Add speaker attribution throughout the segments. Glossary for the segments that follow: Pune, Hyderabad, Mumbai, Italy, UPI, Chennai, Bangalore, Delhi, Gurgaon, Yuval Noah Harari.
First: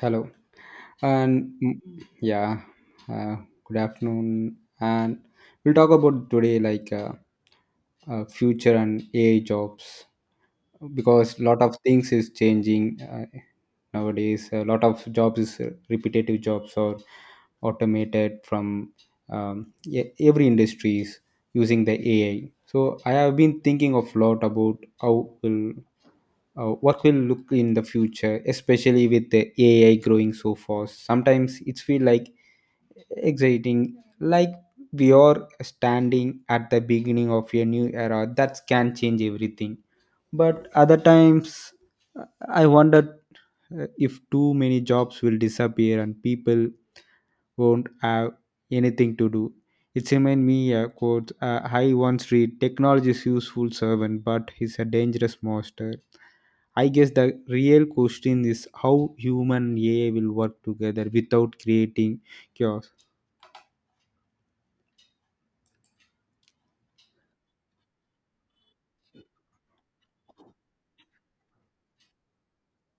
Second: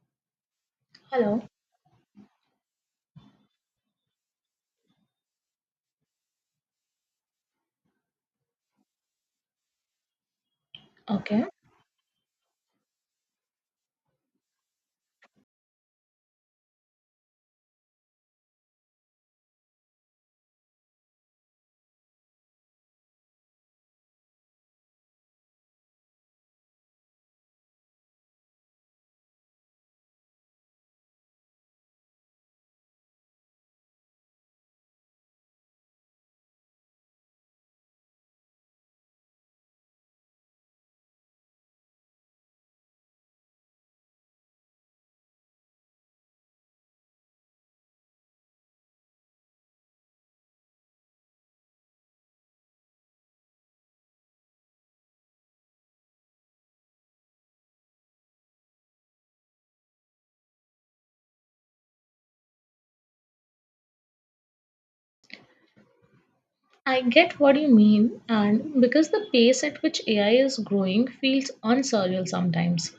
Speaker 1: Hello. And
Speaker 2: Hello.
Speaker 1: mm, yeah, uh, good afternoon. And we'll talk about today, like, future and AI jobs because
Speaker 2: Okay.
Speaker 1: lot of things is changing nowadays. A lot of jobs is repetitive jobs or automated from every industry using the AI. So I have been thinking of lot about how will what will look in the future, especially with the AI growing so fast. Sometimes it's feel like exciting, like we are standing at the beginning of a new era that can change everything, but other times, uh, I wondered if too many jobs will disappear and people won't have anything to do. It reminds me a quote I once read: technology is useful servant but he's a dangerous master. I guess the real question is how human and AI will work together without creating chaos.
Speaker 2: I get what you mean, and because the pace at which AI is growing feels unsurreal sometimes.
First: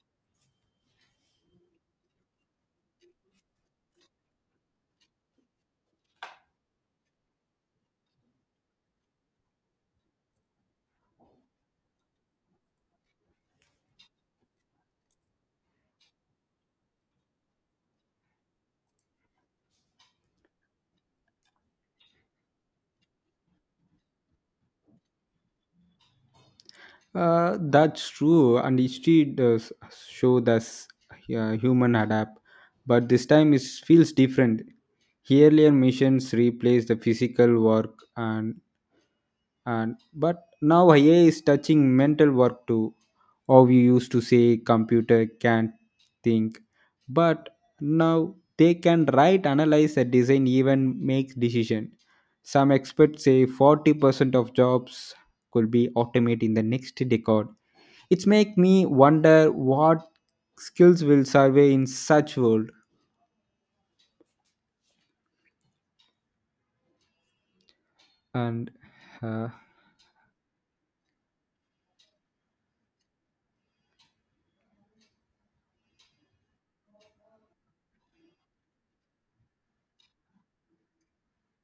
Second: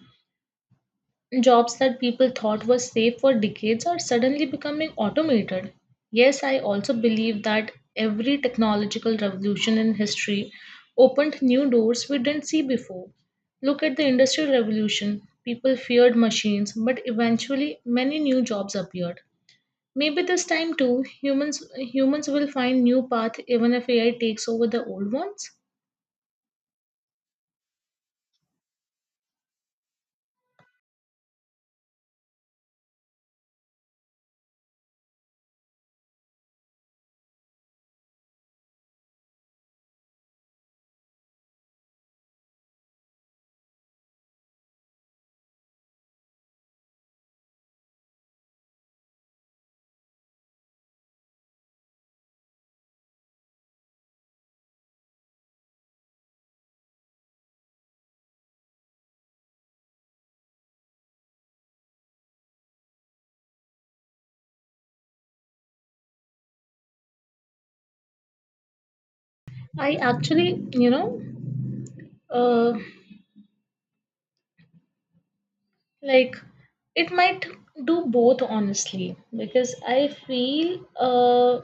Speaker 2: Jobs that people thought were safe for decades are suddenly becoming automated. Yes, I also believe that every technological revolution in history opened new doors we didn't see before. Look at the Industrial Revolution. People feared machines, but eventually many new jobs appeared. Maybe this time too, humans will find new path even if AI takes over the old ones.
Speaker 1: That's true, and history does show that human adapt, but this time it feels different. Earlier missions replaced the physical work, and but now AI is touching mental work too. Or we used to say computer can't think, but now they can write, analyze, and design, even make decision. Some experts say 40% of jobs could be automated in the next decade. It's make me wonder what skills will survey in such world and uh,
Speaker 2: I actually, uh, like it might do both honestly because I feel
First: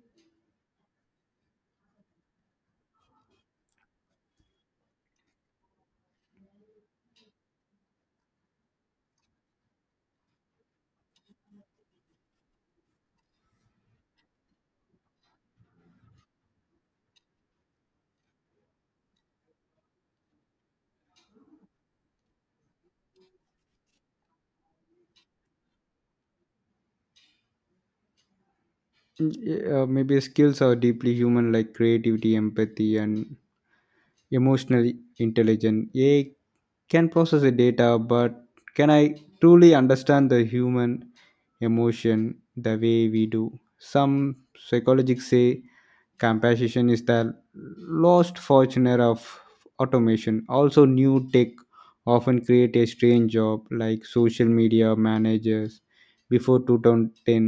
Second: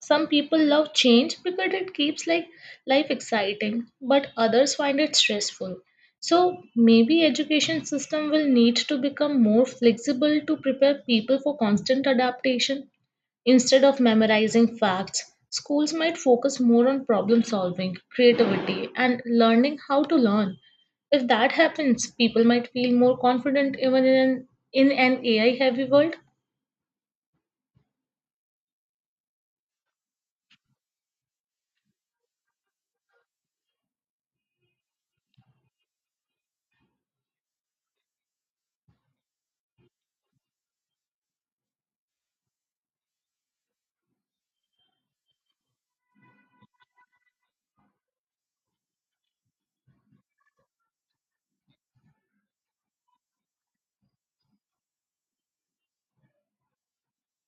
Speaker 2: some people love change because it keeps life exciting, but others find it stressful. So maybe education system will need to become more flexible to prepare people for constant adaptation. Instead of memorizing facts, schools might focus more on problem solving, creativity, and learning how to learn. If that happens, people might feel more confident in an AI heavy world.
Speaker 1: Mm, yeah, maybe skills are deeply human, like creativity, empathy, and emotional intelligence. AI can process the data, but can I truly understand the human emotion the way we do? Some psychologists say compassion is the lost fortune of automation. Also, new tech often create a strange job like social media managers. Before 2010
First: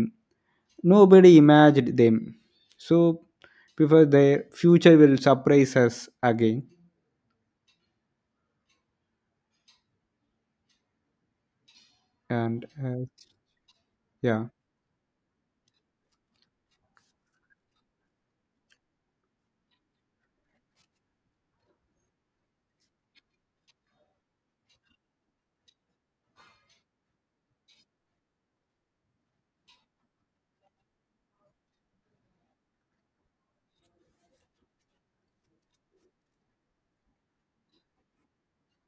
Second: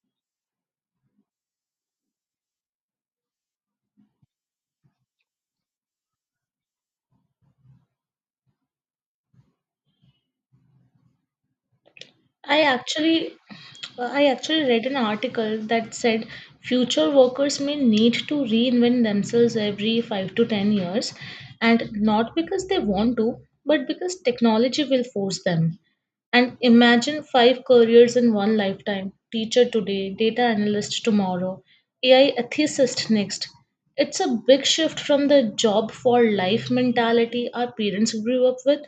Speaker 1: nobody imagined them. So, before their future will surprise us again.
Speaker 2: I
Speaker 1: And
Speaker 2: actually I
Speaker 1: yeah.
Speaker 2: actually read an article that said future workers may need to reinvent themselves every 5 to 10 years, and not because they want to but because technology will force them. And imagine five careers in one lifetime: teacher today, data analyst tomorrow, AI ethicist next. It's a big shift from the job for life mentality our parents grew up with.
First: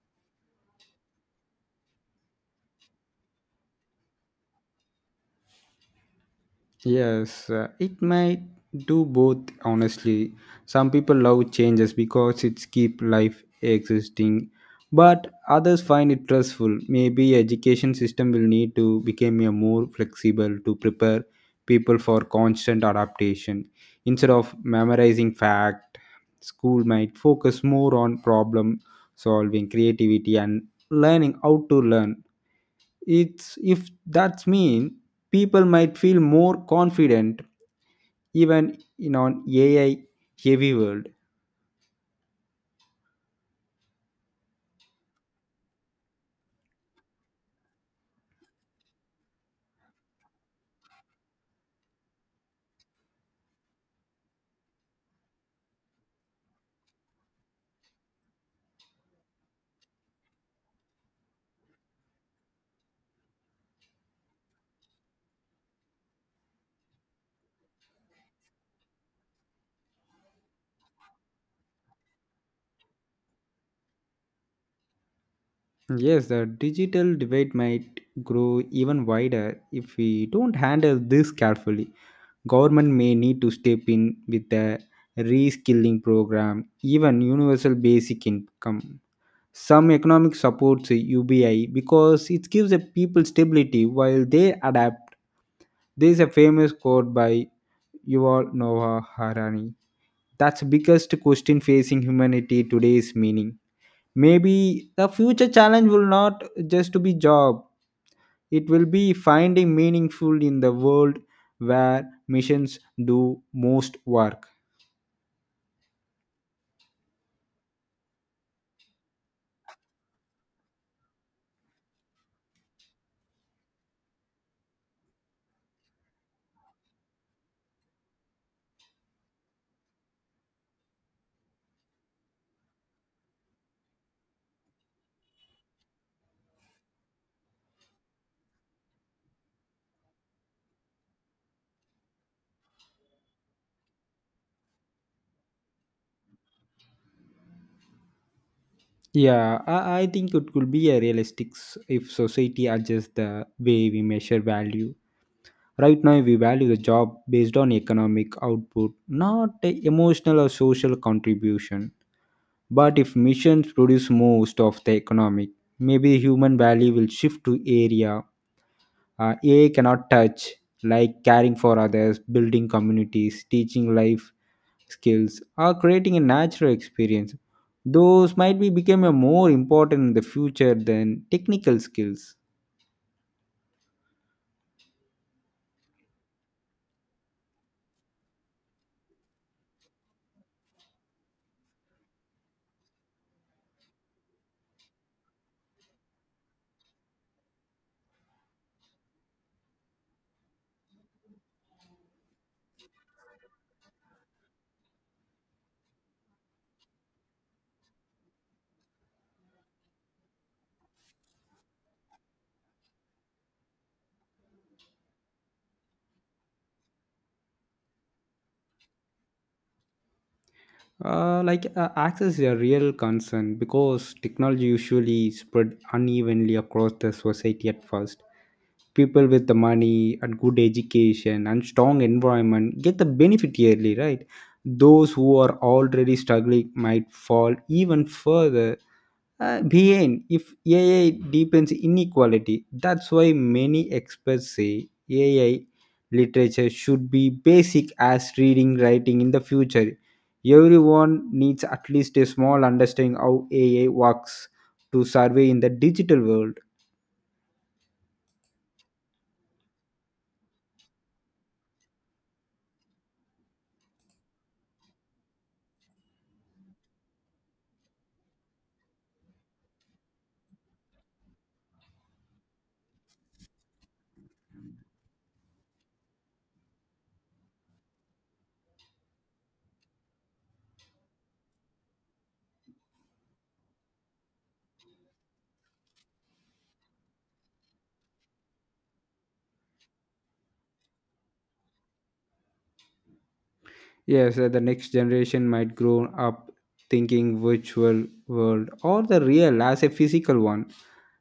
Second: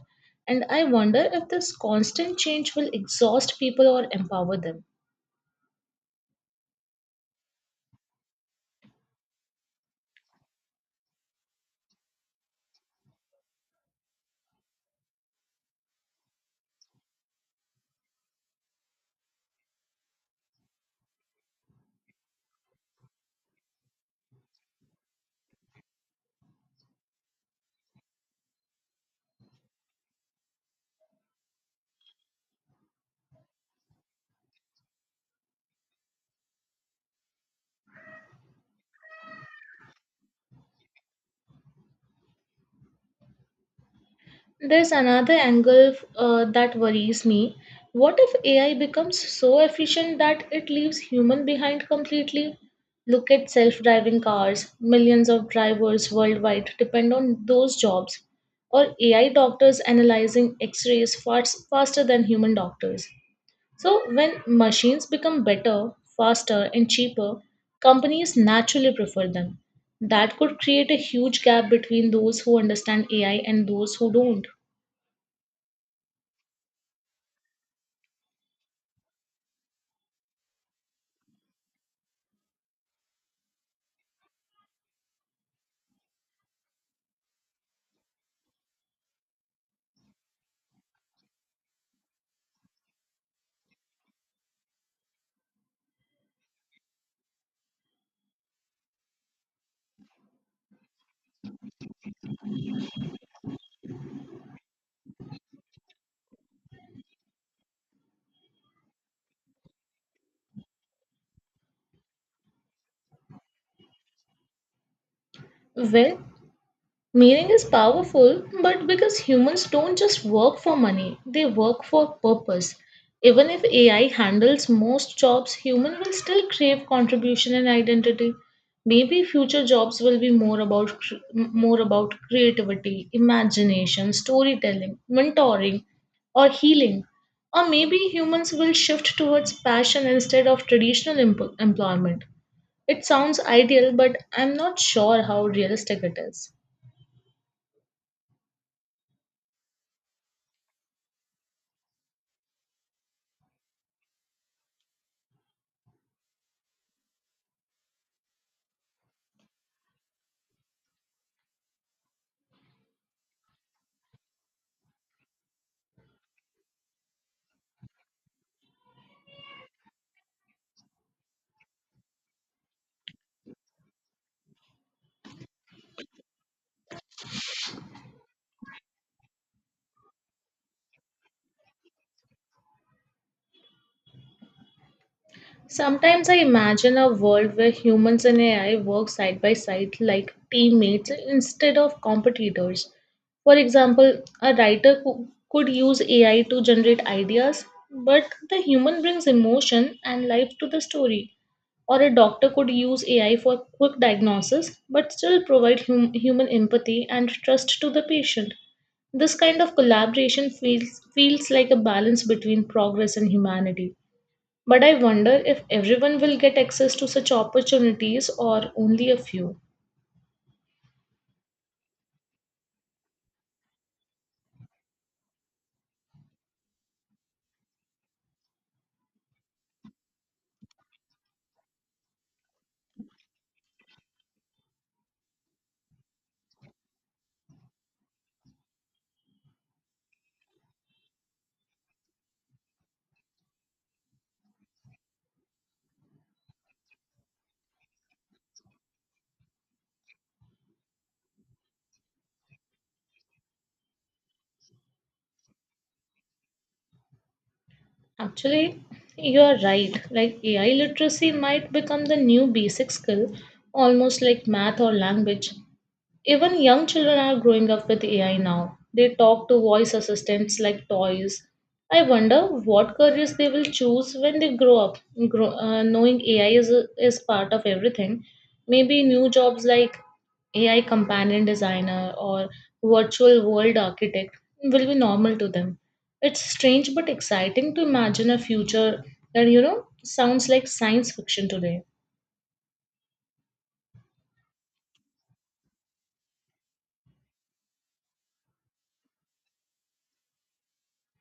Speaker 2: And I wonder if this constant change will exhaust people or empower them.
Speaker 1: Yes, it might do both honestly. Some people love changes because it keep life existing, but others find it stressful. Maybe education system will need to become a more flexible to prepare people for constant adaptation. Instead of memorizing fact, school might focus more on problem solving, creativity, and learning how to learn. It's if that's mean people might feel more confident even in an AI heavy world.
Speaker 2: There's another angle that worries me. What if AI becomes so efficient that it leaves human behind completely? Look at self-driving cars. Millions of drivers worldwide depend on those jobs. Or AI doctors analyzing x-rays fast, faster than human doctors. So, when machines become better, faster, and cheaper, companies naturally prefer them. That could create a huge gap between those who understand AI and those who don't.
Speaker 1: Yes, the digital debate might grow even wider if we don't handle this carefully. Government may need to step in with a reskilling program, even universal basic income, some economic supports, UBI, because it gives the people stability while they adapt. There is a famous quote by Yuval Noah Harari. That's the biggest question facing humanity today's meaning. Maybe the future challenge will not just to be job. It will be finding meaningful in the world where missions do most work.
Speaker 2: Well, meaning is powerful, but because humans don't just work for money, they work for purpose. Even if AI handles most jobs, human will still crave contribution and identity. Maybe future jobs will be more about creativity, imagination, storytelling, mentoring, or healing. Or maybe humans will shift towards passion instead of traditional employment. It sounds ideal, but I'm not sure how realistic it is.
Speaker 1: Yeah, I think it could be a realistic if society adjusts the way we measure value. Right now, we value the job based on economic output, not a emotional or social contribution. But if missions produce most of the economic, maybe human value will shift to area AI cannot touch, like caring for others, building communities, teaching life skills, or creating a natural experience. Those might be become a more important in the future than technical skills.
Speaker 2: Sometimes I imagine a world where humans and AI work side by side like teammates instead of competitors. For example, a writer could use AI to generate ideas, but the human brings emotion and life to the story. Or a doctor could use AI for quick diagnosis, but still provide human empathy and trust to the patient. This kind of collaboration feels like a balance between progress and humanity. But I wonder if everyone will get access to such opportunities or only a few.
Speaker 1: Access is a real concern because technology usually spread unevenly across the society. At first, people with the money and good education and strong environment get the benefit, yearly right. Those who are already struggling might fall even further behind if AI deepens inequality. That's why many experts say AI literature should be basic as reading writing. In the future, everyone needs at least a small understanding how AI works to survey in the digital world.
Speaker 2: Actually, you are right. Like AI literacy might become the new basic skill, almost like math or language. Even young children are growing up with AI now. They talk to voice assistants like toys. I wonder what careers they will choose when they grow up, knowing is part of everything. Maybe new jobs like AI companion designer or virtual world architect will be normal to them. It's strange but exciting to imagine a future that, you know, sounds like science fiction today.
Speaker 1: Yes, the next generation might grow up thinking virtual world or the real as a physical one.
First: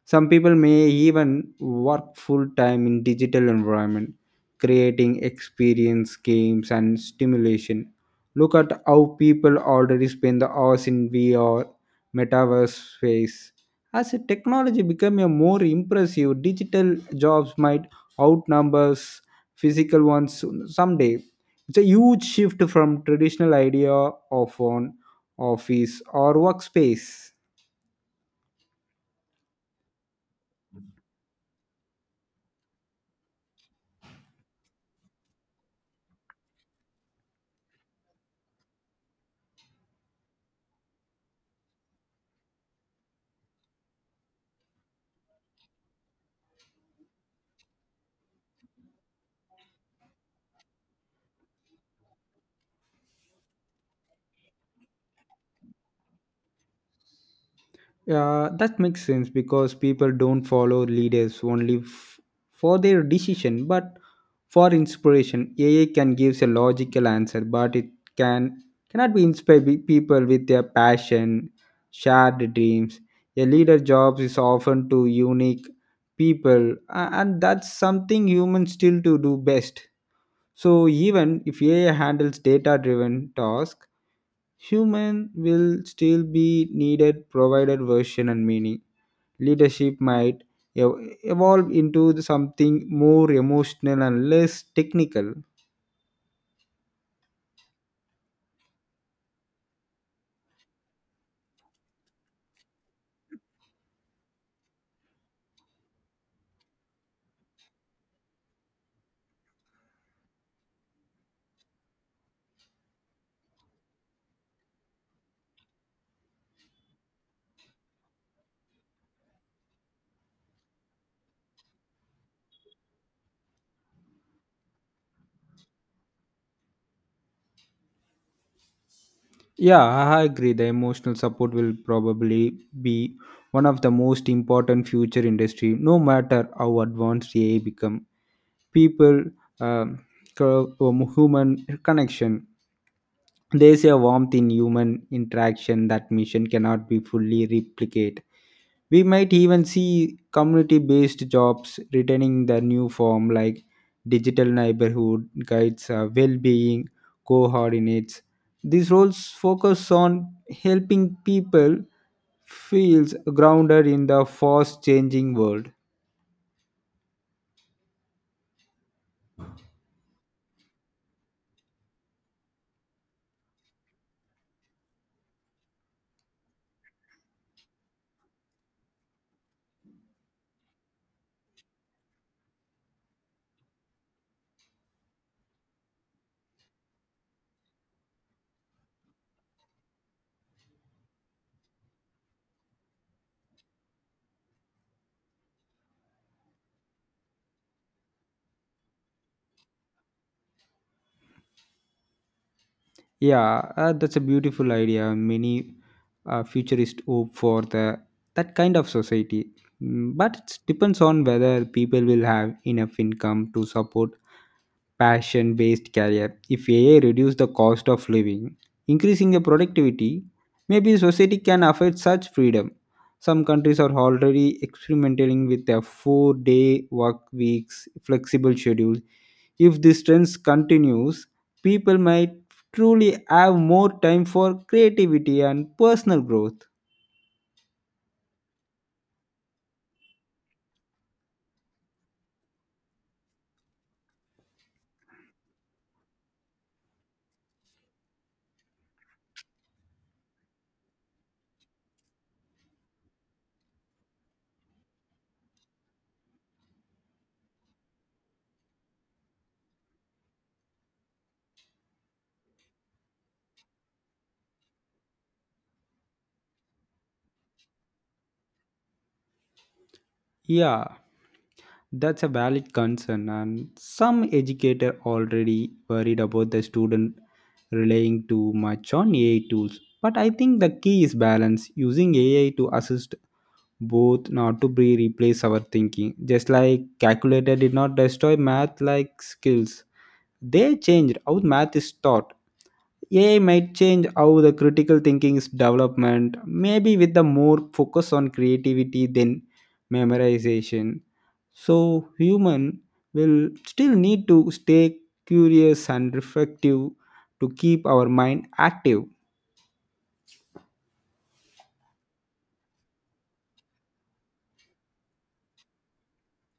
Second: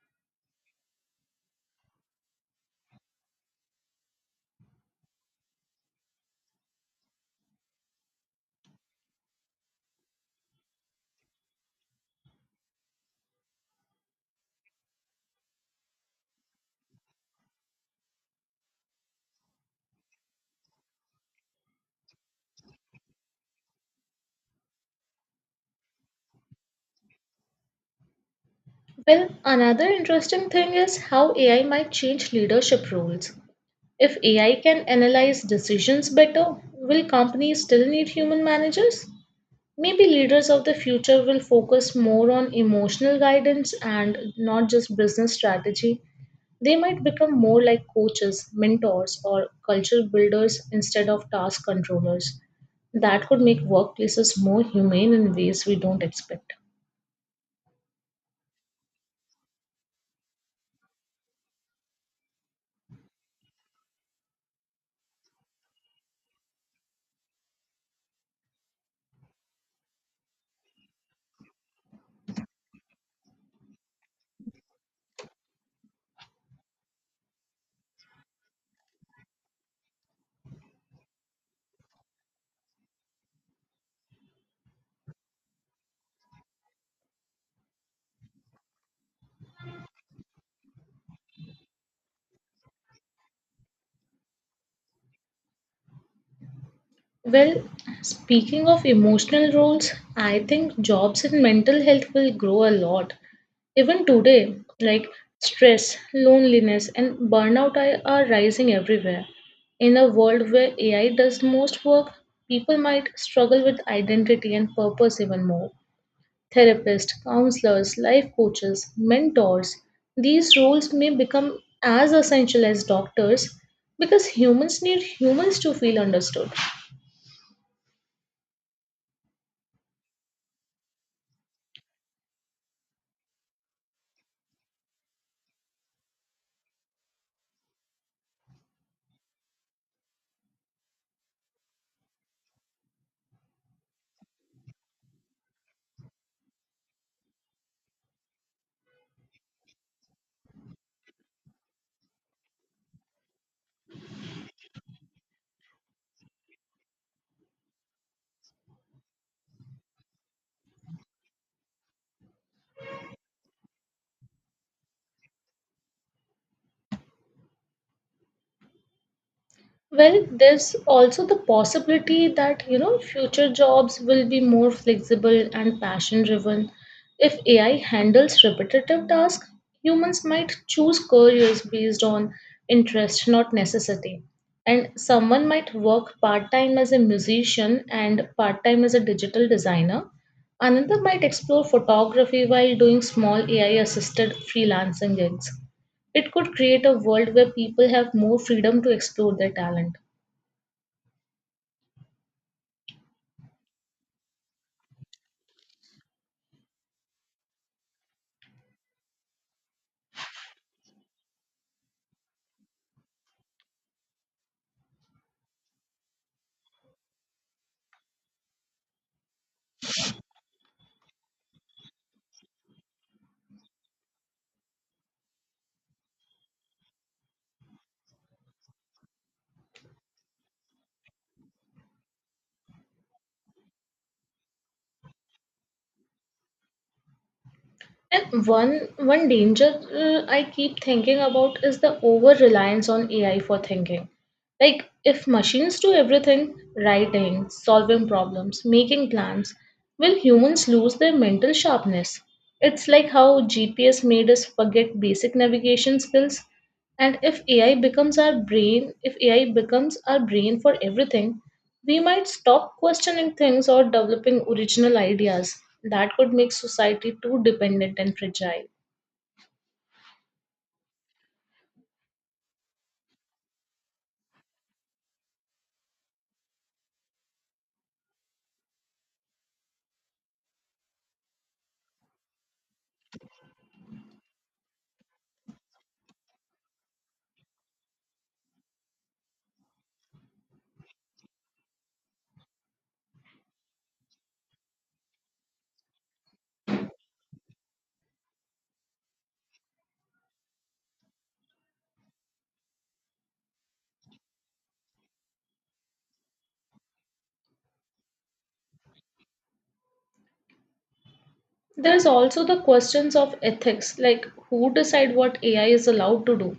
Speaker 1: Some people may even work full time in digital environment, creating experience, games, and stimulation. Look at how people already spend the hours in VR, metaverse space. As a technology become a more impressive, digital jobs might outnumbers physical ones someday. It's a huge shift from traditional idea of an office or workspace.
Speaker 2: Well, another interesting thing is how AI might change leadership roles. If AI can analyze decisions better, will companies still need human managers? Maybe leaders of the future will focus more on emotional guidance and not just business strategy. They might become more like coaches, mentors, or culture builders instead of task controllers. That could make workplaces more humane in ways we don't expect.
Speaker 1: Yeah, that makes sense because people don't follow leaders only for their decision but for inspiration. AI can give a logical answer, but it can cannot be inspire people with their passion, shared dreams. A leader job is often to unique people, and that's something humans still to do best. So even if AI handles data-driven tasks, human will still be needed provided version and meaning. Leadership might ev- evolve into something more emotional and less technical.
Speaker 2: Well, speaking of emotional roles, I think jobs in mental health will grow a lot. Even today, stress, loneliness, and burnout are rising everywhere. In a world where AI does most work, people might struggle with identity and purpose even more. Therapists, counselors, life coaches, mentors, these roles may become as essential as doctors because humans need humans to feel understood.
Speaker 1: Yeah, I agree. The emotional support will probably be one of the most important future industry, no matter how advanced AI become. People, um, human connection. There's a warmth in human interaction that mission cannot be fully replicate. We might even see community based jobs returning the new form, like digital neighborhood guides, well-being coordinates. These roles focus on helping people feels grounded in the fast changing world.
Speaker 2: Well, there's also the possibility that, you know, future jobs will be more flexible and passion driven. If AI handles repetitive tasks, humans might choose careers based on interest, not necessity. And someone might work part time as a musician and part time as a digital designer. Another might explore photography while doing small AI assisted freelancing gigs. It could create a world where people have more freedom to explore their talent.
Speaker 1: Yeah, that's a beautiful idea. Many futurists hope for the that kind of society. But it depends on whether people will have enough income to support passion based career. If AI reduce the cost of living, increasing the productivity, maybe society can afford such freedom. Some countries are already experimenting with a 4-day work weeks, flexible schedule. If this trend continues, people might truly have more time for creativity and personal growth.
Speaker 2: And one danger I keep thinking about is the over reliance on AI for thinking. Like if machines do everything, writing, solving problems, making plans, will humans lose their mental sharpness? It's like how GPS made us forget basic navigation skills, and if AI becomes our brain, if AI becomes our brain for everything, we might stop questioning things or developing original ideas. That could make society too dependent and fragile.
Speaker 1: Yeah, that's a valid concern, and some educator already worried about the student relying too much on AI tools. But I think the key is balance, using AI to assist both, not to be replace our thinking. Just like calculator did not destroy math like skills, they changed how math is taught. AI might change how the critical thinking is development, maybe with the more focus on creativity than memorization. So human will still need to stay curious and reflective to keep our mind active.
Speaker 2: There's also the questions of ethics, like who decide what AI is allowed to do.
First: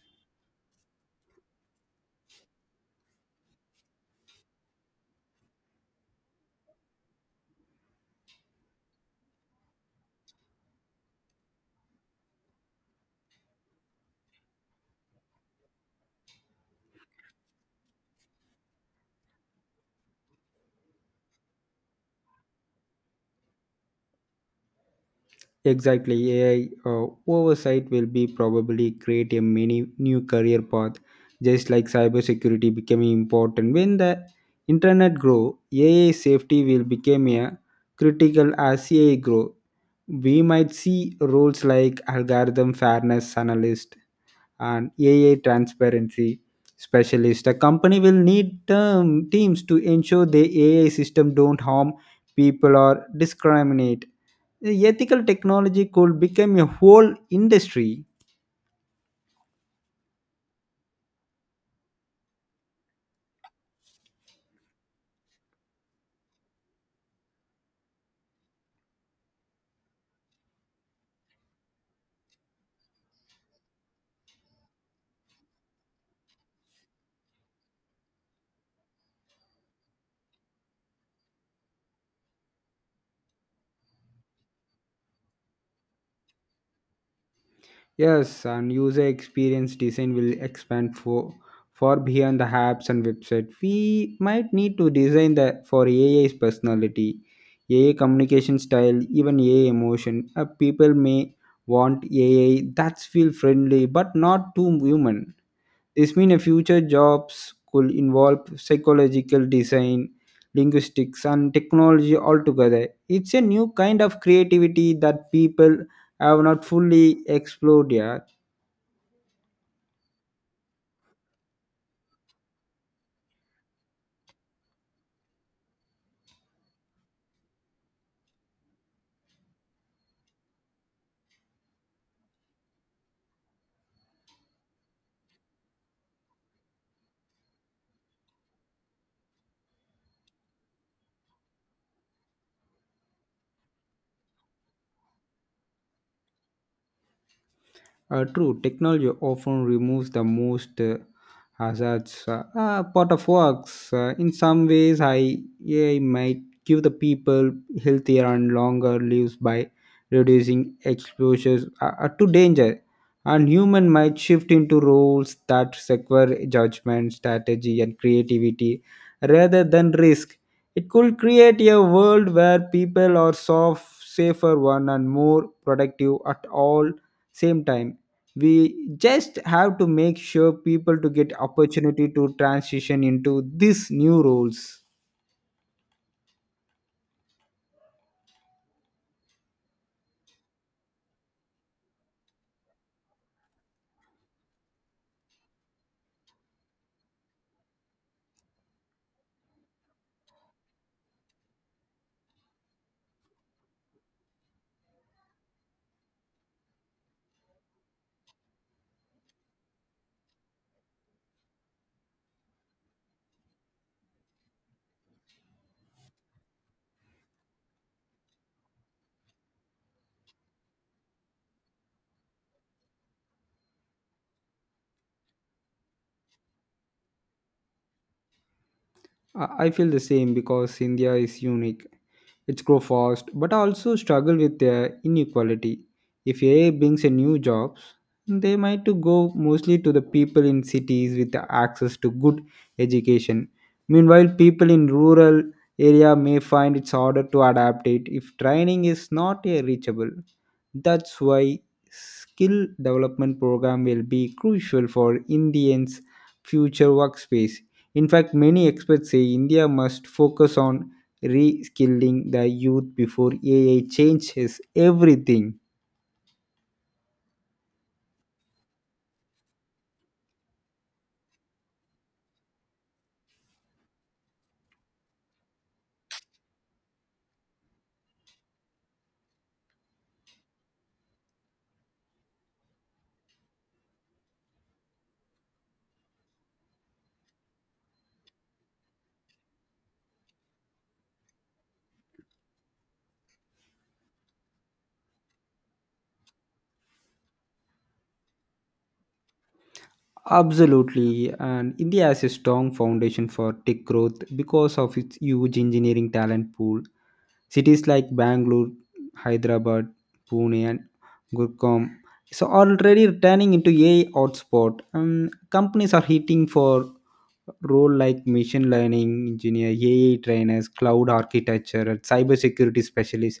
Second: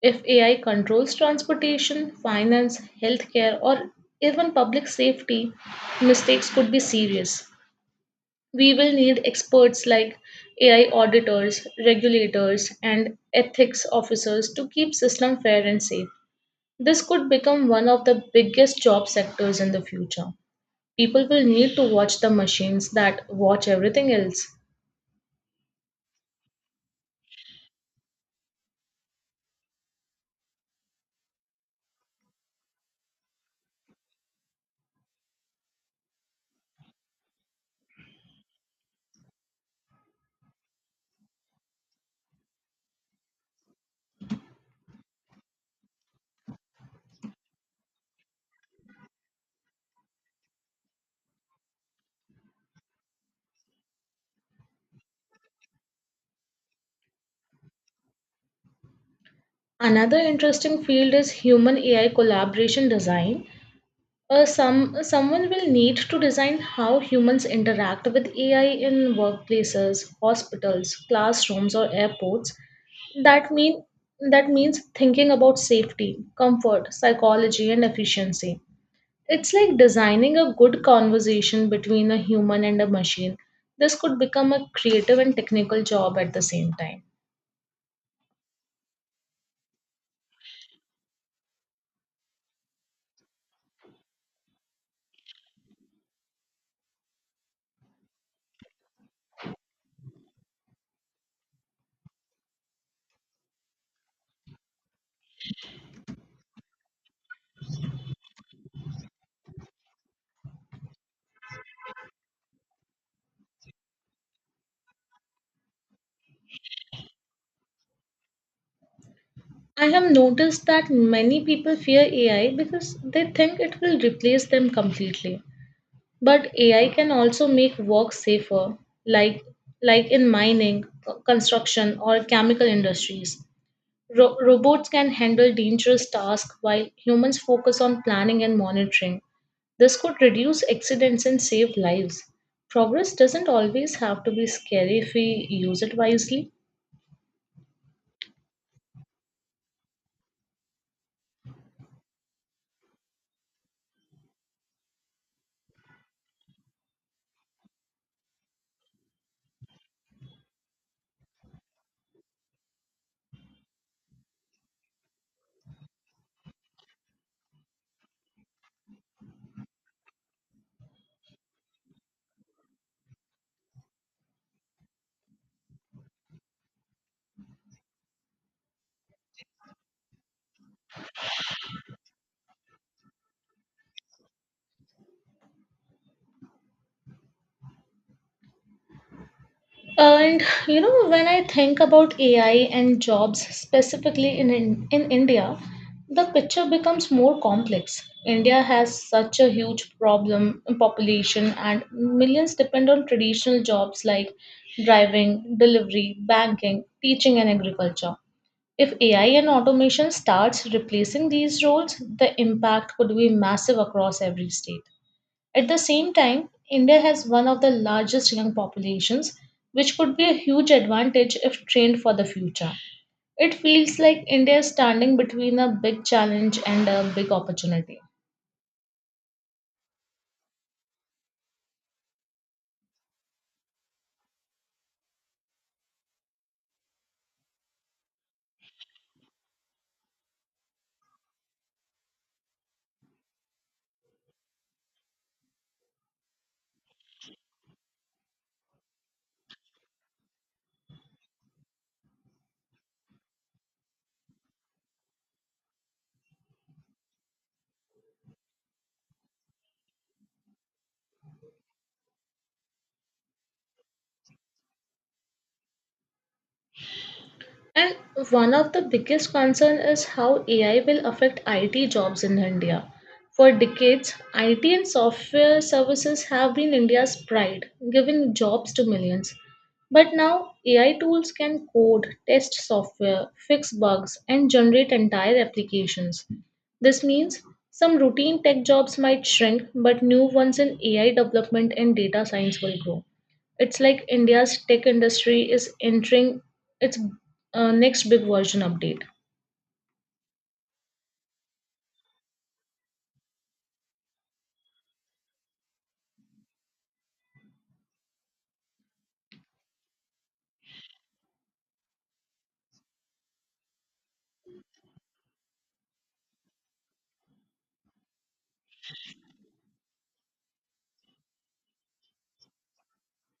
Speaker 2: If AI controls transportation, finance, healthcare, or even public safety, mistakes could be serious. We will need experts like AI auditors, regulators, and ethics officers to keep system fair and safe. This could become one of the biggest job sectors in the future. People will need to watch the machines that watch everything else.
Speaker 1: Exactly, AI oversight will be probably create a many new career path, just like cybersecurity becoming important. When the internet grow, AI safety will become a critical as AI grow. We might see roles like algorithm fairness analyst and AI transparency specialist. A company will need teams to ensure the AI system don't harm people or discriminate. The ethical technology could become a whole industry.
Speaker 2: Another interesting field is human AI collaboration design. Someone will need to design how humans interact with AI in workplaces, hospitals, classrooms, or airports. That mean that means thinking about safety, comfort, psychology and efficiency. It's like designing a good conversation between a human and a machine. This could become a creative and technical job at the same time.
Speaker 1: Yes, and user experience design will expand for far beyond the apps and website. We might need to design the for AI's personality, AI communication style, even AI emotion. People may want AI that's feel friendly but not too human. This means future jobs could involve psychological design, linguistics, and technology altogether. It's a new kind of creativity that people have not fully explored yet.
Speaker 2: I have noticed that many people fear AI because they think it will replace them completely. But AI can also make work safer, like like in mining, construction, or chemical industries. Robots can handle dangerous tasks while humans focus on planning and monitoring. This could reduce accidents and save lives. Progress doesn't always have to be scary if we use it wisely.
Speaker 1: True, technology often removes the most hazards part of works. In some ways, I AI might give the people healthier and longer lives by reducing exposures to danger. And human might shift into roles that require judgment, strategy, and creativity rather than risk. It could create a world where people are soft, safer one, and more productive at all same time. We just have to make sure people to get opportunity to transition into these new roles.
Speaker 2: And you know, when I think about AI and jobs specifically in India, the picture becomes more complex. India has such a huge problem population, and millions depend on traditional jobs like driving, delivery, banking, teaching, and agriculture. If AI and automation starts replacing these roles, the impact could be massive across every state. At the same time, India has one of the largest young populations, which could be a huge advantage if trained for the future. It feels like India is standing between a big challenge and a big opportunity.
Speaker 1: I feel the same because India is unique. It's grow fast, but also struggle with inequality. If AI brings a new jobs, they might to go mostly to the people in cities with the access to good education. Meanwhile, people in rural area may find it's harder to adapt it if training is not reachable. That's why skill development program will be crucial for Indians' future workspace. In fact, many experts say India must focus on reskilling the youth before AI changes everything.
Speaker 2: And one of the biggest concern is how AI will affect IT jobs in India. For decades, IT and software services have been India's pride, giving jobs to millions. But now, AI tools can code, test software, fix bugs, and generate entire applications. This means some routine tech jobs might shrink, but new ones in AI development and data science will grow. It's like India's tech industry is entering its next big version update.
Speaker 1: Absolutely, and India has a strong foundation for tech growth because of its huge engineering talent pool. Cities like Bangalore, Hyderabad, Pune, and Gurgaon so are already turning into a I hotspot. Companies are hitting for role like machine learning engineer, AI trainers, cloud architecture, and cybersecurity specialists.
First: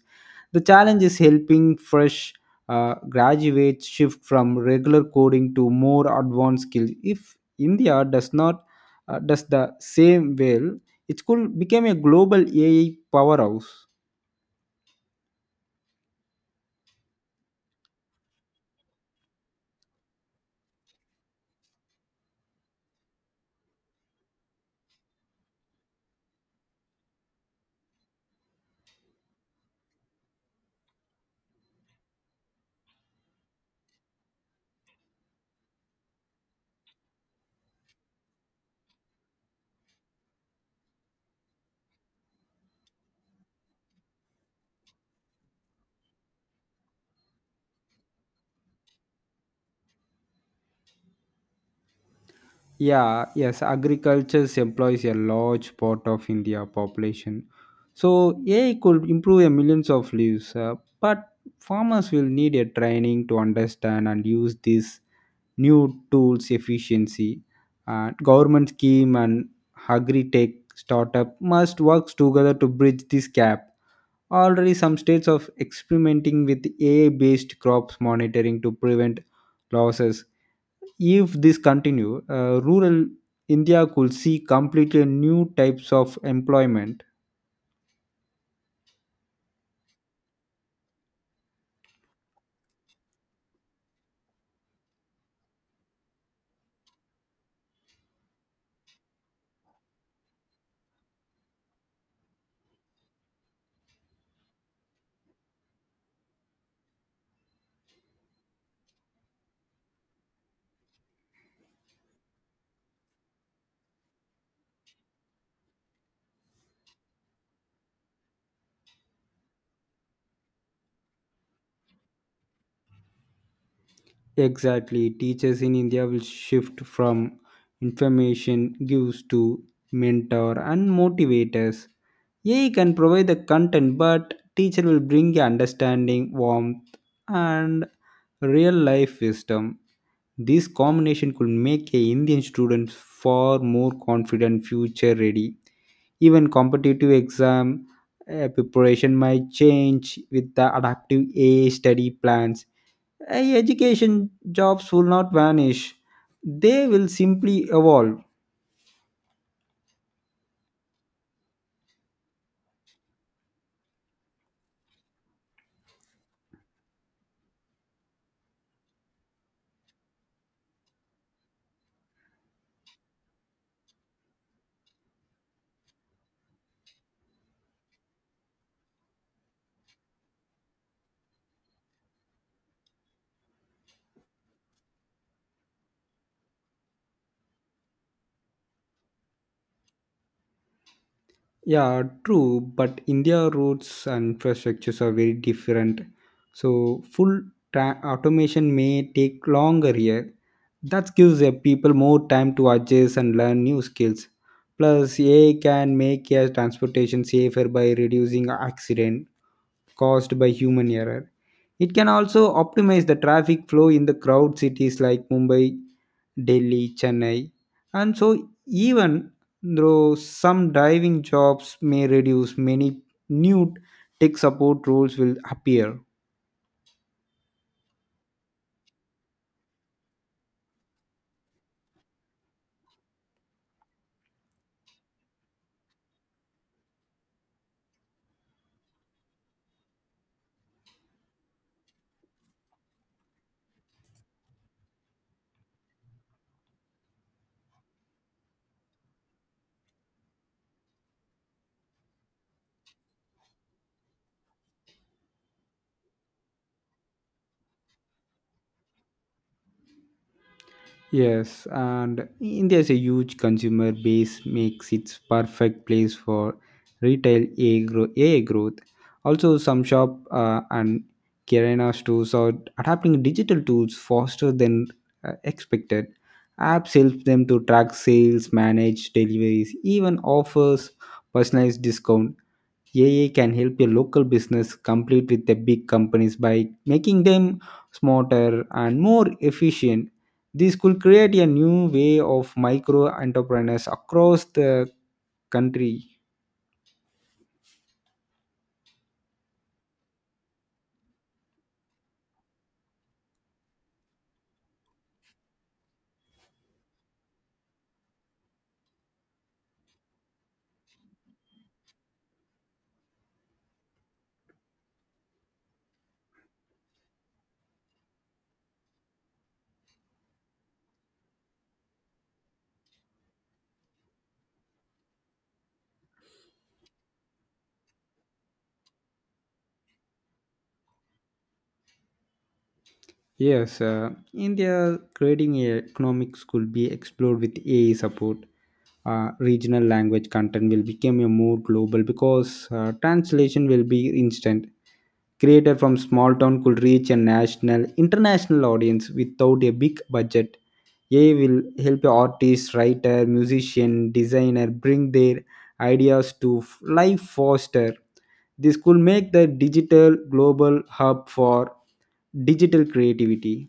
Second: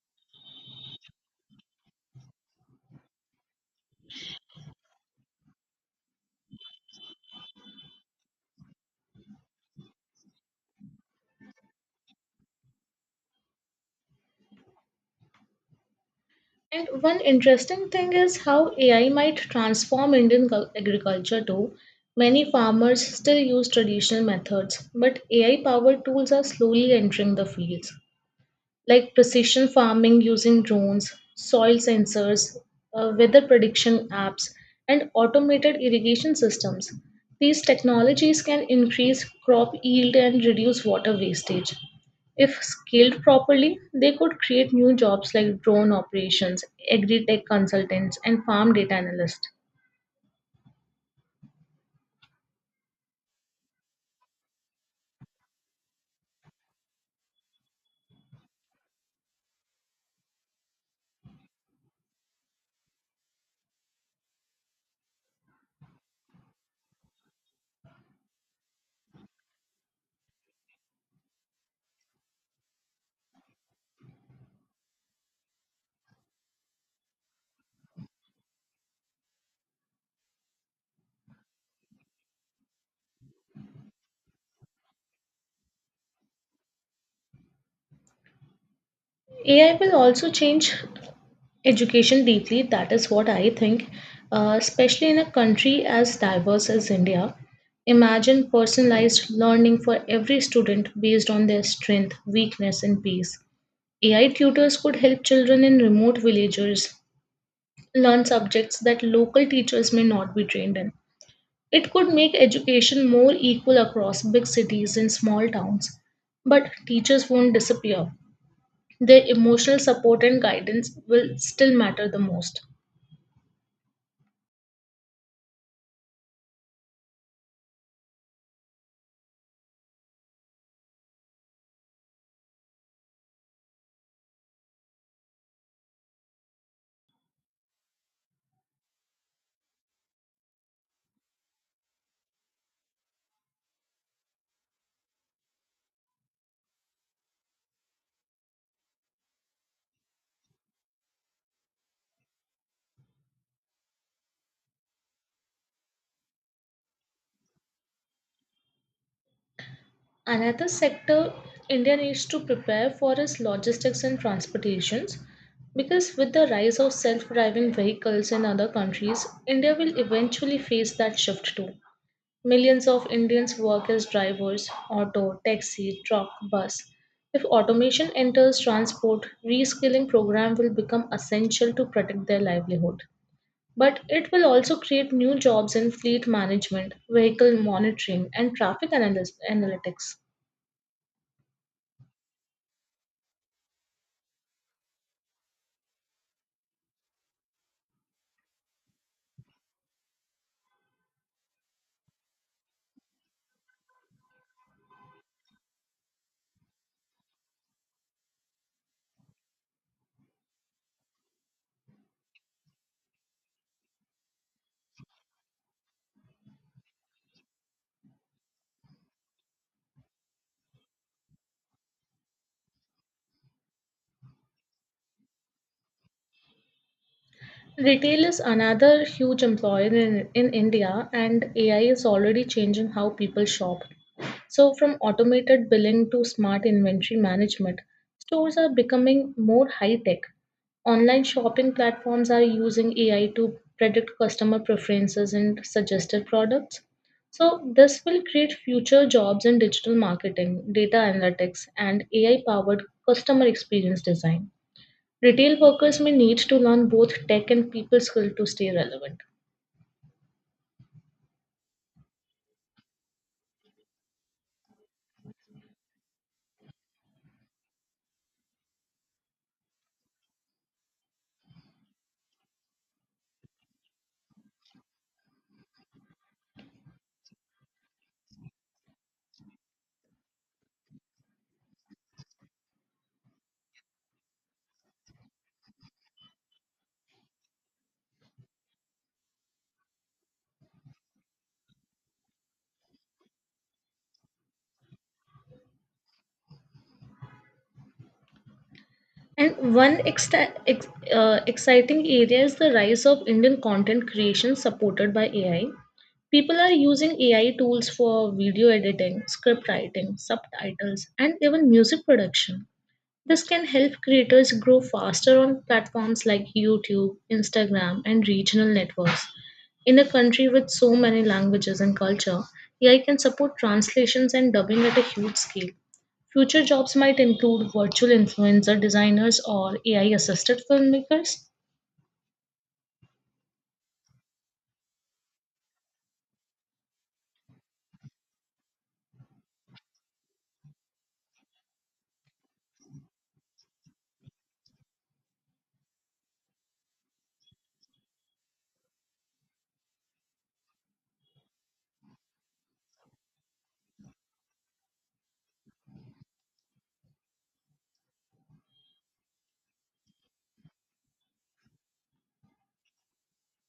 Speaker 1: The challenge is helping fresh graduates shift from regular coding to more advanced skills. If India does not does the same well, it could become a global AI powerhouse.
Speaker 2: And one interesting thing is how AI might transform agriculture too. Many farmers still use traditional methods, but AI powered tools are slowly entering the fields, like precision farming using drones, soil sensors, weather prediction apps, and automated irrigation systems. These technologies can increase crop yield and reduce water wastage. If scaled properly, they could create new jobs like drone operations, agri tech consultants, and farm data analysts.
Speaker 1: Yeah, yes, agriculture employs a large part of India population. So AI could improve a millions of lives, but farmers will need a training to understand and use these new tools efficiency. Government scheme and agri-tech startup must work together to bridge this gap. Already some states of experimenting with AI-based crops monitoring to prevent losses. If this continue, rural India could see completely new types of employment.
Speaker 2: AI will also change education deeply, that is what I think, especially in a country as diverse as India. Imagine personalized learning for every student based on their strength, weakness, and pace. AI tutors could help children in remote villages learn subjects that local teachers may not be trained in. It could make education more equal across big cities and small towns. But teachers won't disappear. Their emotional support and guidance will still matter the most.
Speaker 1: Exactly, teachers in India will shift from information gives to mentor and motivators. AI can provide the content, but teacher will bring understanding, warmth, and real life wisdom. This combination could make a Indian students far more confident, future ready. Even competitive exam preparation might change with the adaptive AI study plans. AI education jobs will not vanish, they will simply evolve.
Speaker 2: Another sector India needs to prepare for is logistics and transportations, because with the rise of self-driving vehicles in other countries, India will eventually face that shift too. Millions of Indians work as drivers, auto, taxi, truck, bus. If automation enters transport, reskilling program will become essential to protect their livelihood. But it will also create new jobs in fleet management, vehicle monitoring, and analytics.
Speaker 1: Yeah, true, but India roads and infrastructures are very different. So, full automation may take longer here. That gives the people more time to adjust and learn new skills. Plus, AI can make air transportation safer by reducing accident caused by human error. It can also optimize the traffic flow in the crowd cities like Mumbai, Delhi, Chennai. And so, even though some driving jobs may reduce, many new tech support roles will appear.
Speaker 2: Retail is another huge employer in India, and AI is already changing how people shop. So, from automated billing to smart inventory management, stores are becoming more high tech. Online shopping platforms are using AI to predict customer preferences and suggested products. So, this will create future jobs in digital marketing, data analytics, and AI powered customer experience design. Retail workers may need to learn both tech and people skill to stay relevant.
Speaker 1: Yes, and India's a huge consumer base makes it perfect place for retail AA growth. Also, some shop and Kirana stores are adapting digital tools faster than expected. Apps help them to track sales, manage deliveries, even offers personalized discount. AI can help your local business compete with the big companies by making them smarter and more efficient. This could create a new way of micro entrepreneurs across the country.
Speaker 2: And one exciting area is the rise of Indian content creation supported by AI. People are using AI tools for video editing, script writing, subtitles, and even music production. This can help creators grow faster on platforms like YouTube, Instagram, and regional networks. In a country with so many languages and culture, AI can support translations and dubbing at a huge scale. Future jobs might include virtual influencer designers or AI assisted filmmakers.
Speaker 1: Yes, India creating a economics could be explored with AI support. Regional language content will become a more global because translation will be instant. Created from small town could reach a national, international audience without a big budget. AI will help artists, writer, musician, designer bring their ideas to life faster. This could make the digital global hub for digital creativity.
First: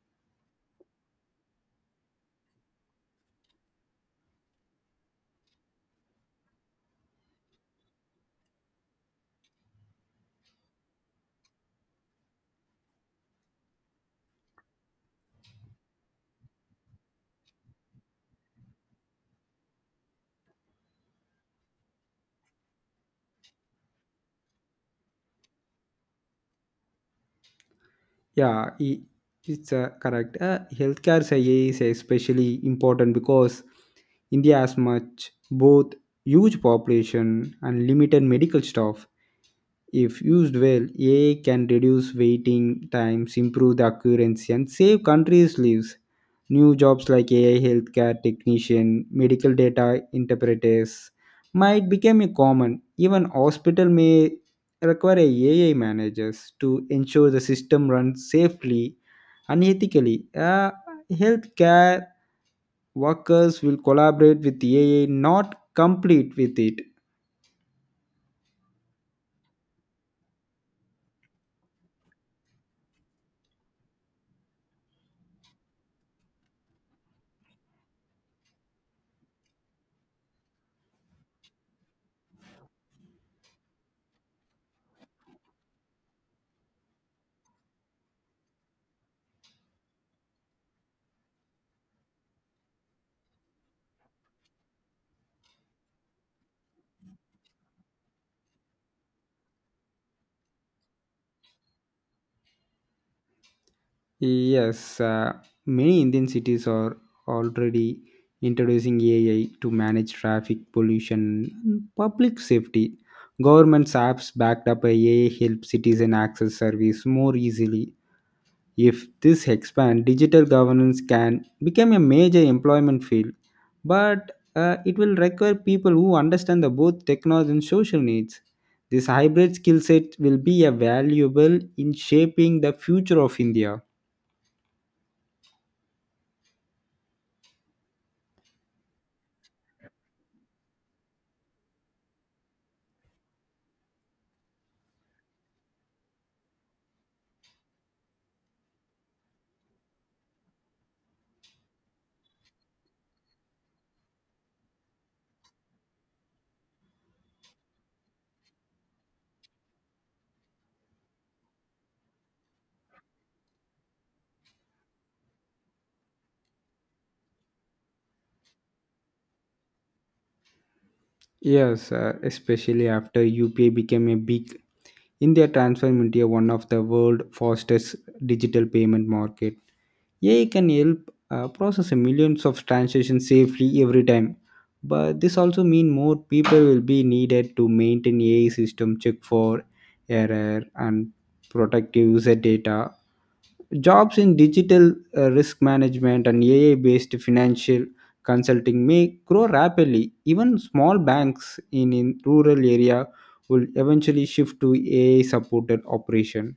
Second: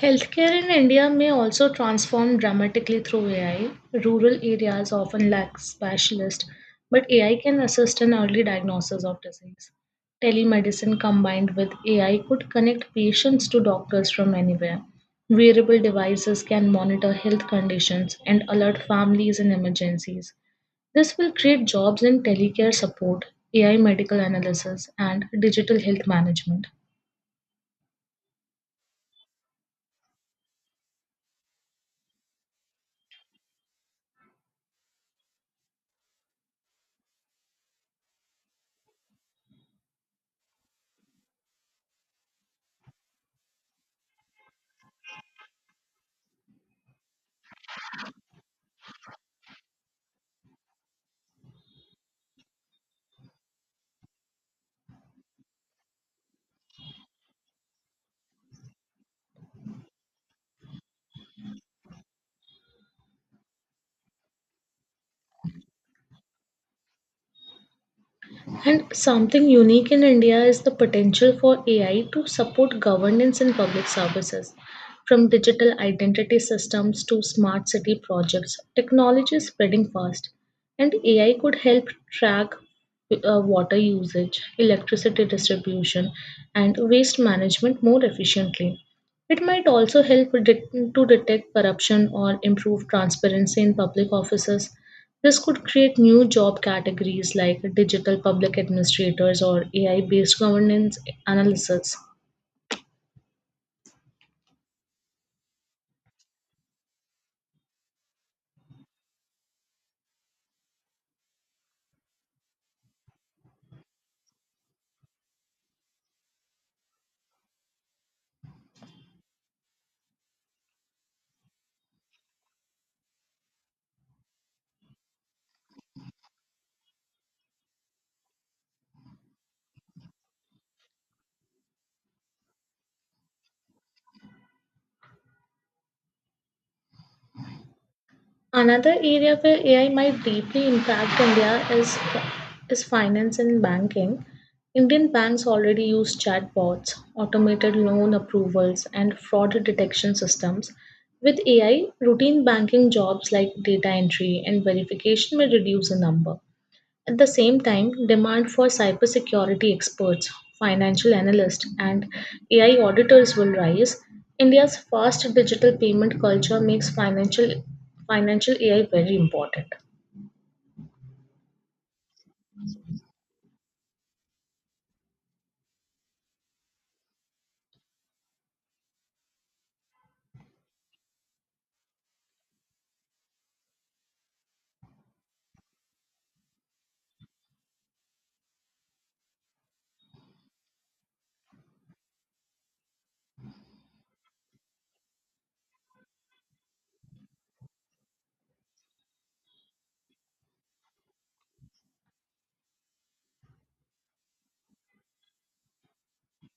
Speaker 2: Healthcare in India may also transform dramatically through AI. Rural areas often lack specialists, but AI can assist in early diagnosis of disease. Telemedicine combined with AI could connect patients to doctors from anywhere. Wearable devices can monitor health conditions and alert families in emergencies. This will create jobs in telecare support, AI medical analysis, and digital health management.
Speaker 1: Yeah, i- it's correct. Healthcare say AI is especially important because India has much both huge population and limited medical staff. If used well, AI can reduce waiting times, improve the accuracy, and save countries' lives. New jobs like AI healthcare technician, medical data interpreters might become a common. Even hospital may require AI managers to ensure the system runs safely and ethically. Healthcare workers will collaborate with AI, not complete with it.
Speaker 2: And something unique in India is the potential for AI to support governance in public services. From digital identity systems to smart city projects, technology is spreading fast, and AI could help track water usage, electricity distribution, and waste management more efficiently. It might also help to detect corruption or improve transparency in public offices. This could create new job categories like digital public administrators or AI based governance analysis.
Speaker 1: Yes, many Indian cities are already introducing AI to manage traffic pollution and public safety. Government's apps backed up by AI help citizen access service more easily. If this expands, digital governance can become a major employment field, but it will require people who understand the both technology and social needs. This hybrid skill set will be a valuable in shaping the future of India.
Speaker 2: Another area where AI might deeply impact India is finance and banking. Indian banks already use chatbots, automated loan approvals, and fraud detection systems. With AI, routine banking jobs like data entry and verification may reduce the number. At the same time, demand for cybersecurity experts, financial analysts, and AI auditors will rise. India's fast digital payment culture makes financial AI very important.
Speaker 1: Yes, especially after UPI became a big India transformed into one of the world fastest digital payment market. AI can help process millions of transactions safely every time. But this also means more people will be needed to maintain AI system, check for error and protect user data. Jobs in digital risk management and AI based financial consulting may grow rapidly. Even small banks in rural area will eventually shift to AI supported operation.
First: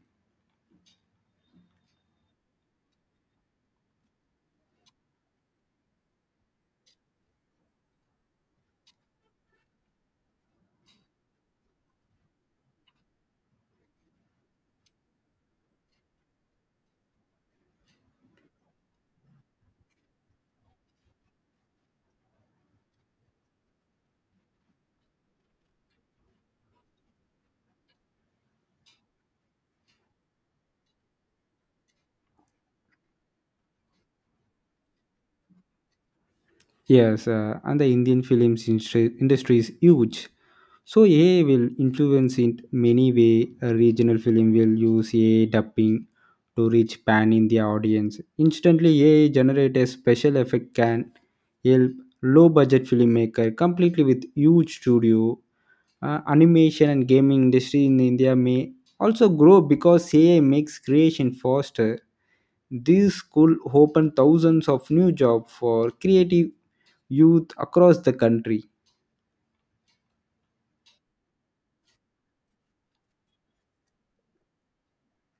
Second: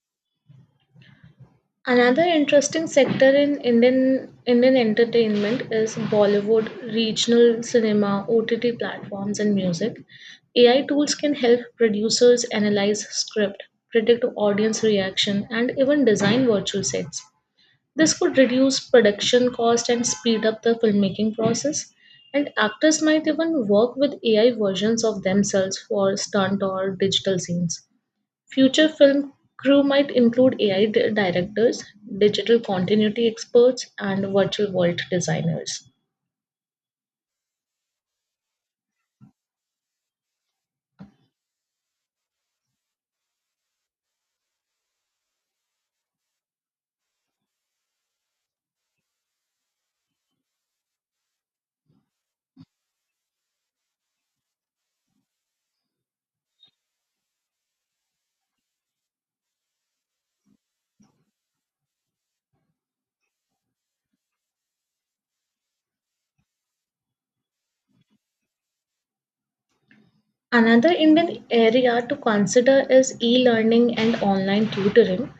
Speaker 2: Another interesting sector in Indian entertainment is Bollywood, regional cinema, OTT platforms, and music. AI tools can help producers analyze script, predict audience reaction, and even design virtual sets. This could reduce production cost and speed up the filmmaking process. And actors might even work with AI versions of themselves for stunt or digital scenes. Future film crew might include AI directors, digital continuity experts, and virtual world designers.
Speaker 1: Yes, and the Indian films industry is huge. So AI will influence in many way. A regional film will use AI dubbing to reach pan India audience. Instantly, AI generated special effect can help low budget filmmaker completely with huge studio. Animation and gaming industry in India may also grow because AI makes creation faster. This could open thousands of new jobs for creative youth across the country.
Speaker 2: Another Indian area to consider is e-learning and online tutoring.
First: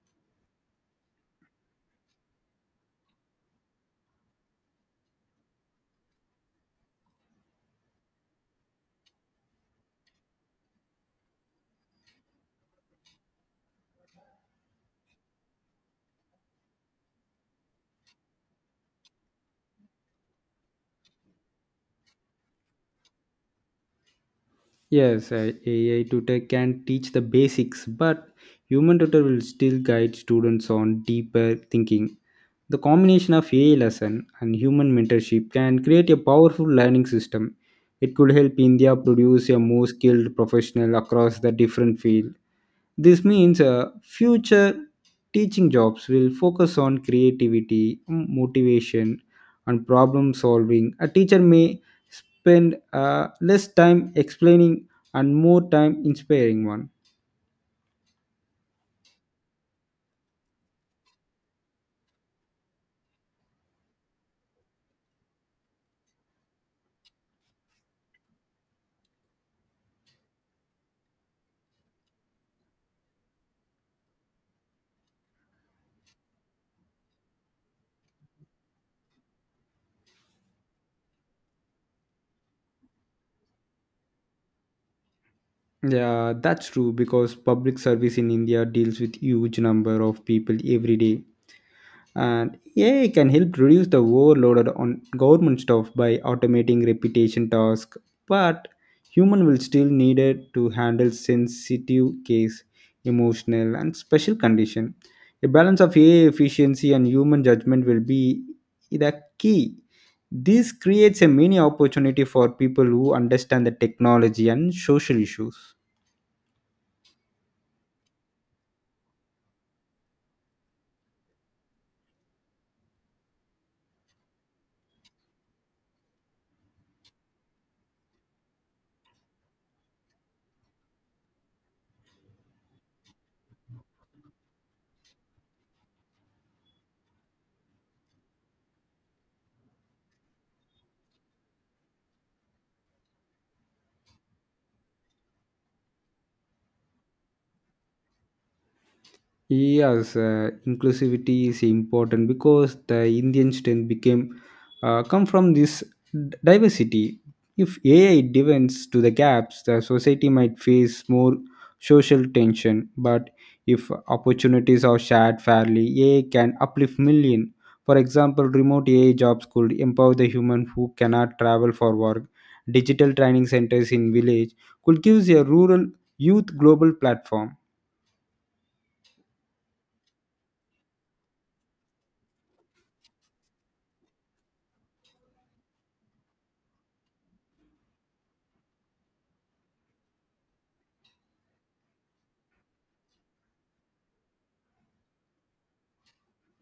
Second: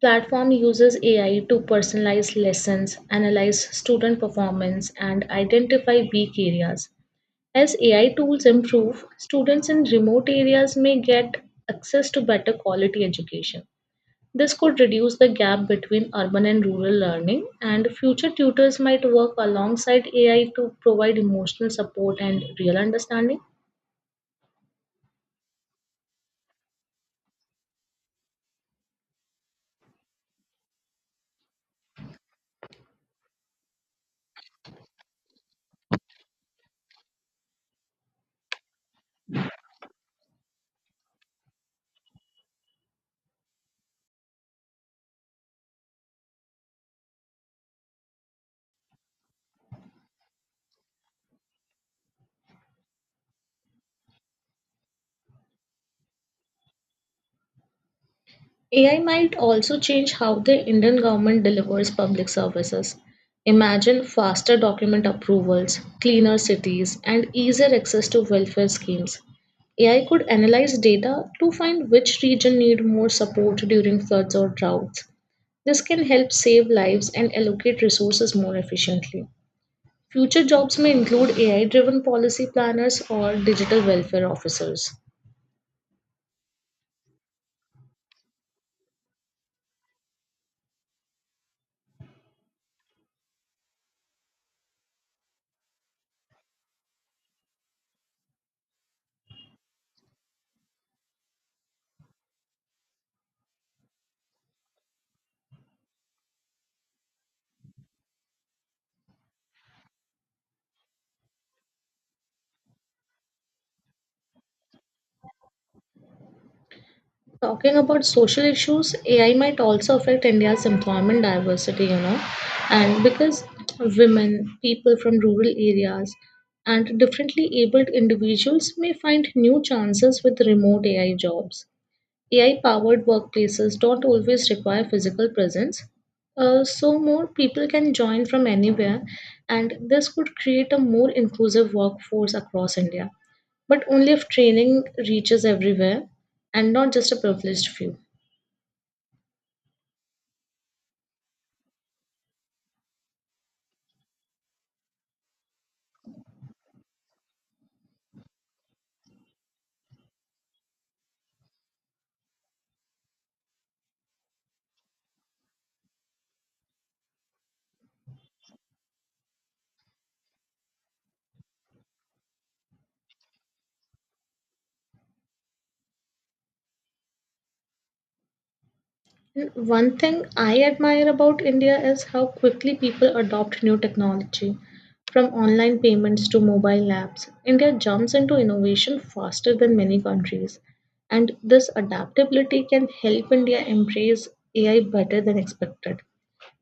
Speaker 2: Platform uses AI to personalize lessons, analyze student performance, and identify weak areas. As AI tools improve, students in remote areas may get access to better quality education. This could reduce the gap between urban and rural learning, and future tutors might work alongside AI to provide emotional support and real understanding.
Speaker 1: Yes, AI tutor can teach the basics, but human tutor will still guide students on deeper thinking. The combination of AI lesson and human mentorship can create a powerful learning system. It could help India produce a more skilled professional across the different field. This means future teaching jobs will focus on creativity, motivation, and problem solving. A teacher may spend less time explaining and more time inspiring one.
Speaker 2: AI might also change how the Indian government delivers public services. Imagine faster document approvals, cleaner cities, and easier access to welfare schemes. AI could analyze data to find which region need more support during floods or droughts. This can help save lives and allocate resources more efficiently. Future jobs may include AI driven policy planners or digital welfare officers.
Speaker 1: Yeah, that's true because public service in India deals with huge number of people every day and AI can help reduce the overload on government staff by automating repetition tasks, but human will still needed to handle sensitive case, emotional and special condition. A balance of AI efficiency and human judgment will be the key. This creates a mini opportunity for people who understand the technology and social issues.
Speaker 2: Talking about social issues, AI might also affect India's employment diversity, you know, and because women, people from rural areas, and differently abled individuals may find new chances with remote AI jobs. AI-powered workplaces don't always require physical presence, so more people can join from anywhere, and this could create a more inclusive workforce across India, but only if training reaches everywhere and not just a privileged few.
Speaker 1: Yes, inclusivity is important because the Indian strength became come from this diversity. If AI deepens to the gaps, the society might face more social tension. But if opportunities are shared fairly, AI can uplift million. For example, remote AI jobs could empower the human who cannot travel for work. Digital training centers in village could give a rural youth global platform.
Speaker 2: One thing I admire about India is how quickly people adopt new technology. From online payments to mobile apps, India jumps into innovation faster than many countries. And this adaptability can help India embrace AI better than expected.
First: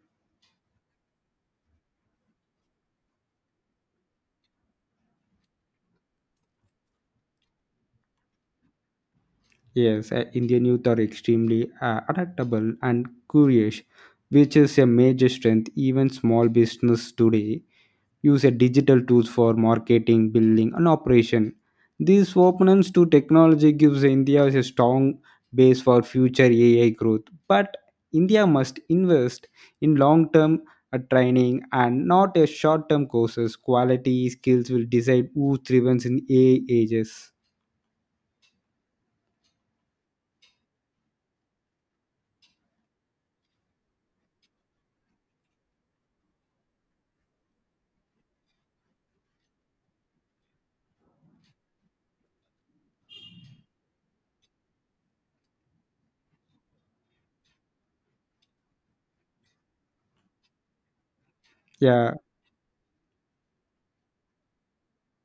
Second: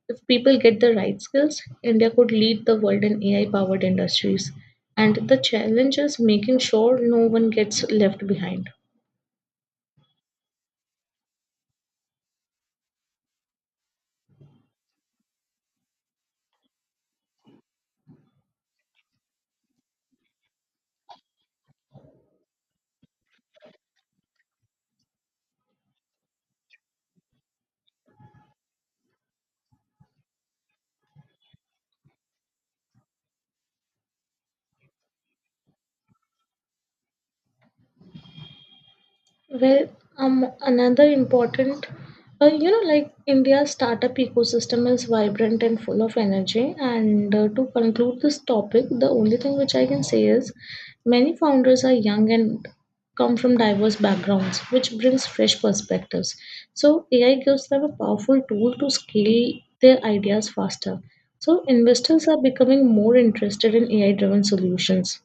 Speaker 2: If people get the right skills, India could lead the world in AI powered industries. And the challenge is making sure no one gets left behind.
Speaker 1: Yes, Indian youth are extremely adaptable and curious, which is a major strength. Even small business today use a digital tools for marketing, building, and operation. This openness to technology gives India a strong base for future AI growth. But India must invest in long-term training and not a short-term courses. Quality skills will decide who thrives in AI ages.
Speaker 2: Well, another important, you know, like India's startup ecosystem is vibrant and full of energy. And to conclude this topic, the only thing which I can say is many founders are young and come from diverse backgrounds, which brings fresh perspectives. So, AI gives them a powerful tool to scale their ideas faster. So,
Speaker 1: Yeah,
Speaker 2: investors are becoming more interested in AI driven solutions.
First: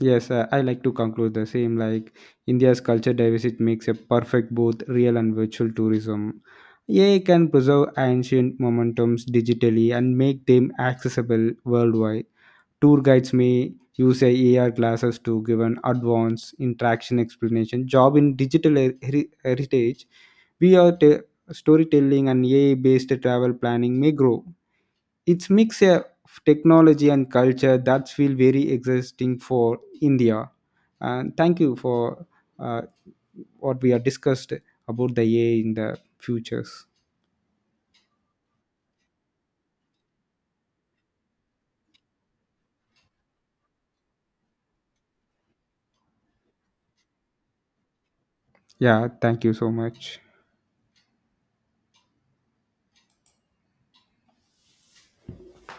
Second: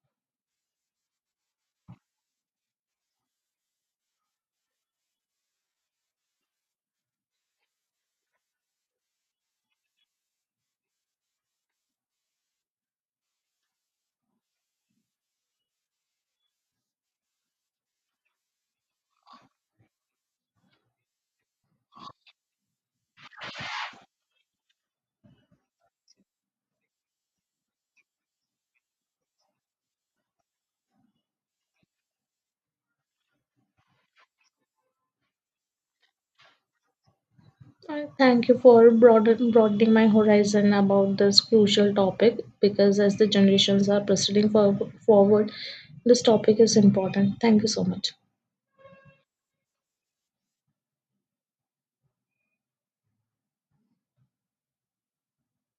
Speaker 1: Yes, I like to conclude the same. Like India's culture diversity makes a perfect both real and virtual tourism. AI can preserve ancient momentums digitally and make them accessible worldwide. Tour guides may use AR classes to give an advanced interaction explanation. Job in digital heritage, we are t- storytelling and AI-based travel planning may grow. It's mix of technology and culture that feel very existing for India. And thank you for uh, what we have discussed about the AI in the futures.
Speaker 2: Thank you for broadening my horizon about this crucial topic because as the generations are proceeding forward, this topic is important. Thank you so much.
Speaker 1: Yeah, thank you so much.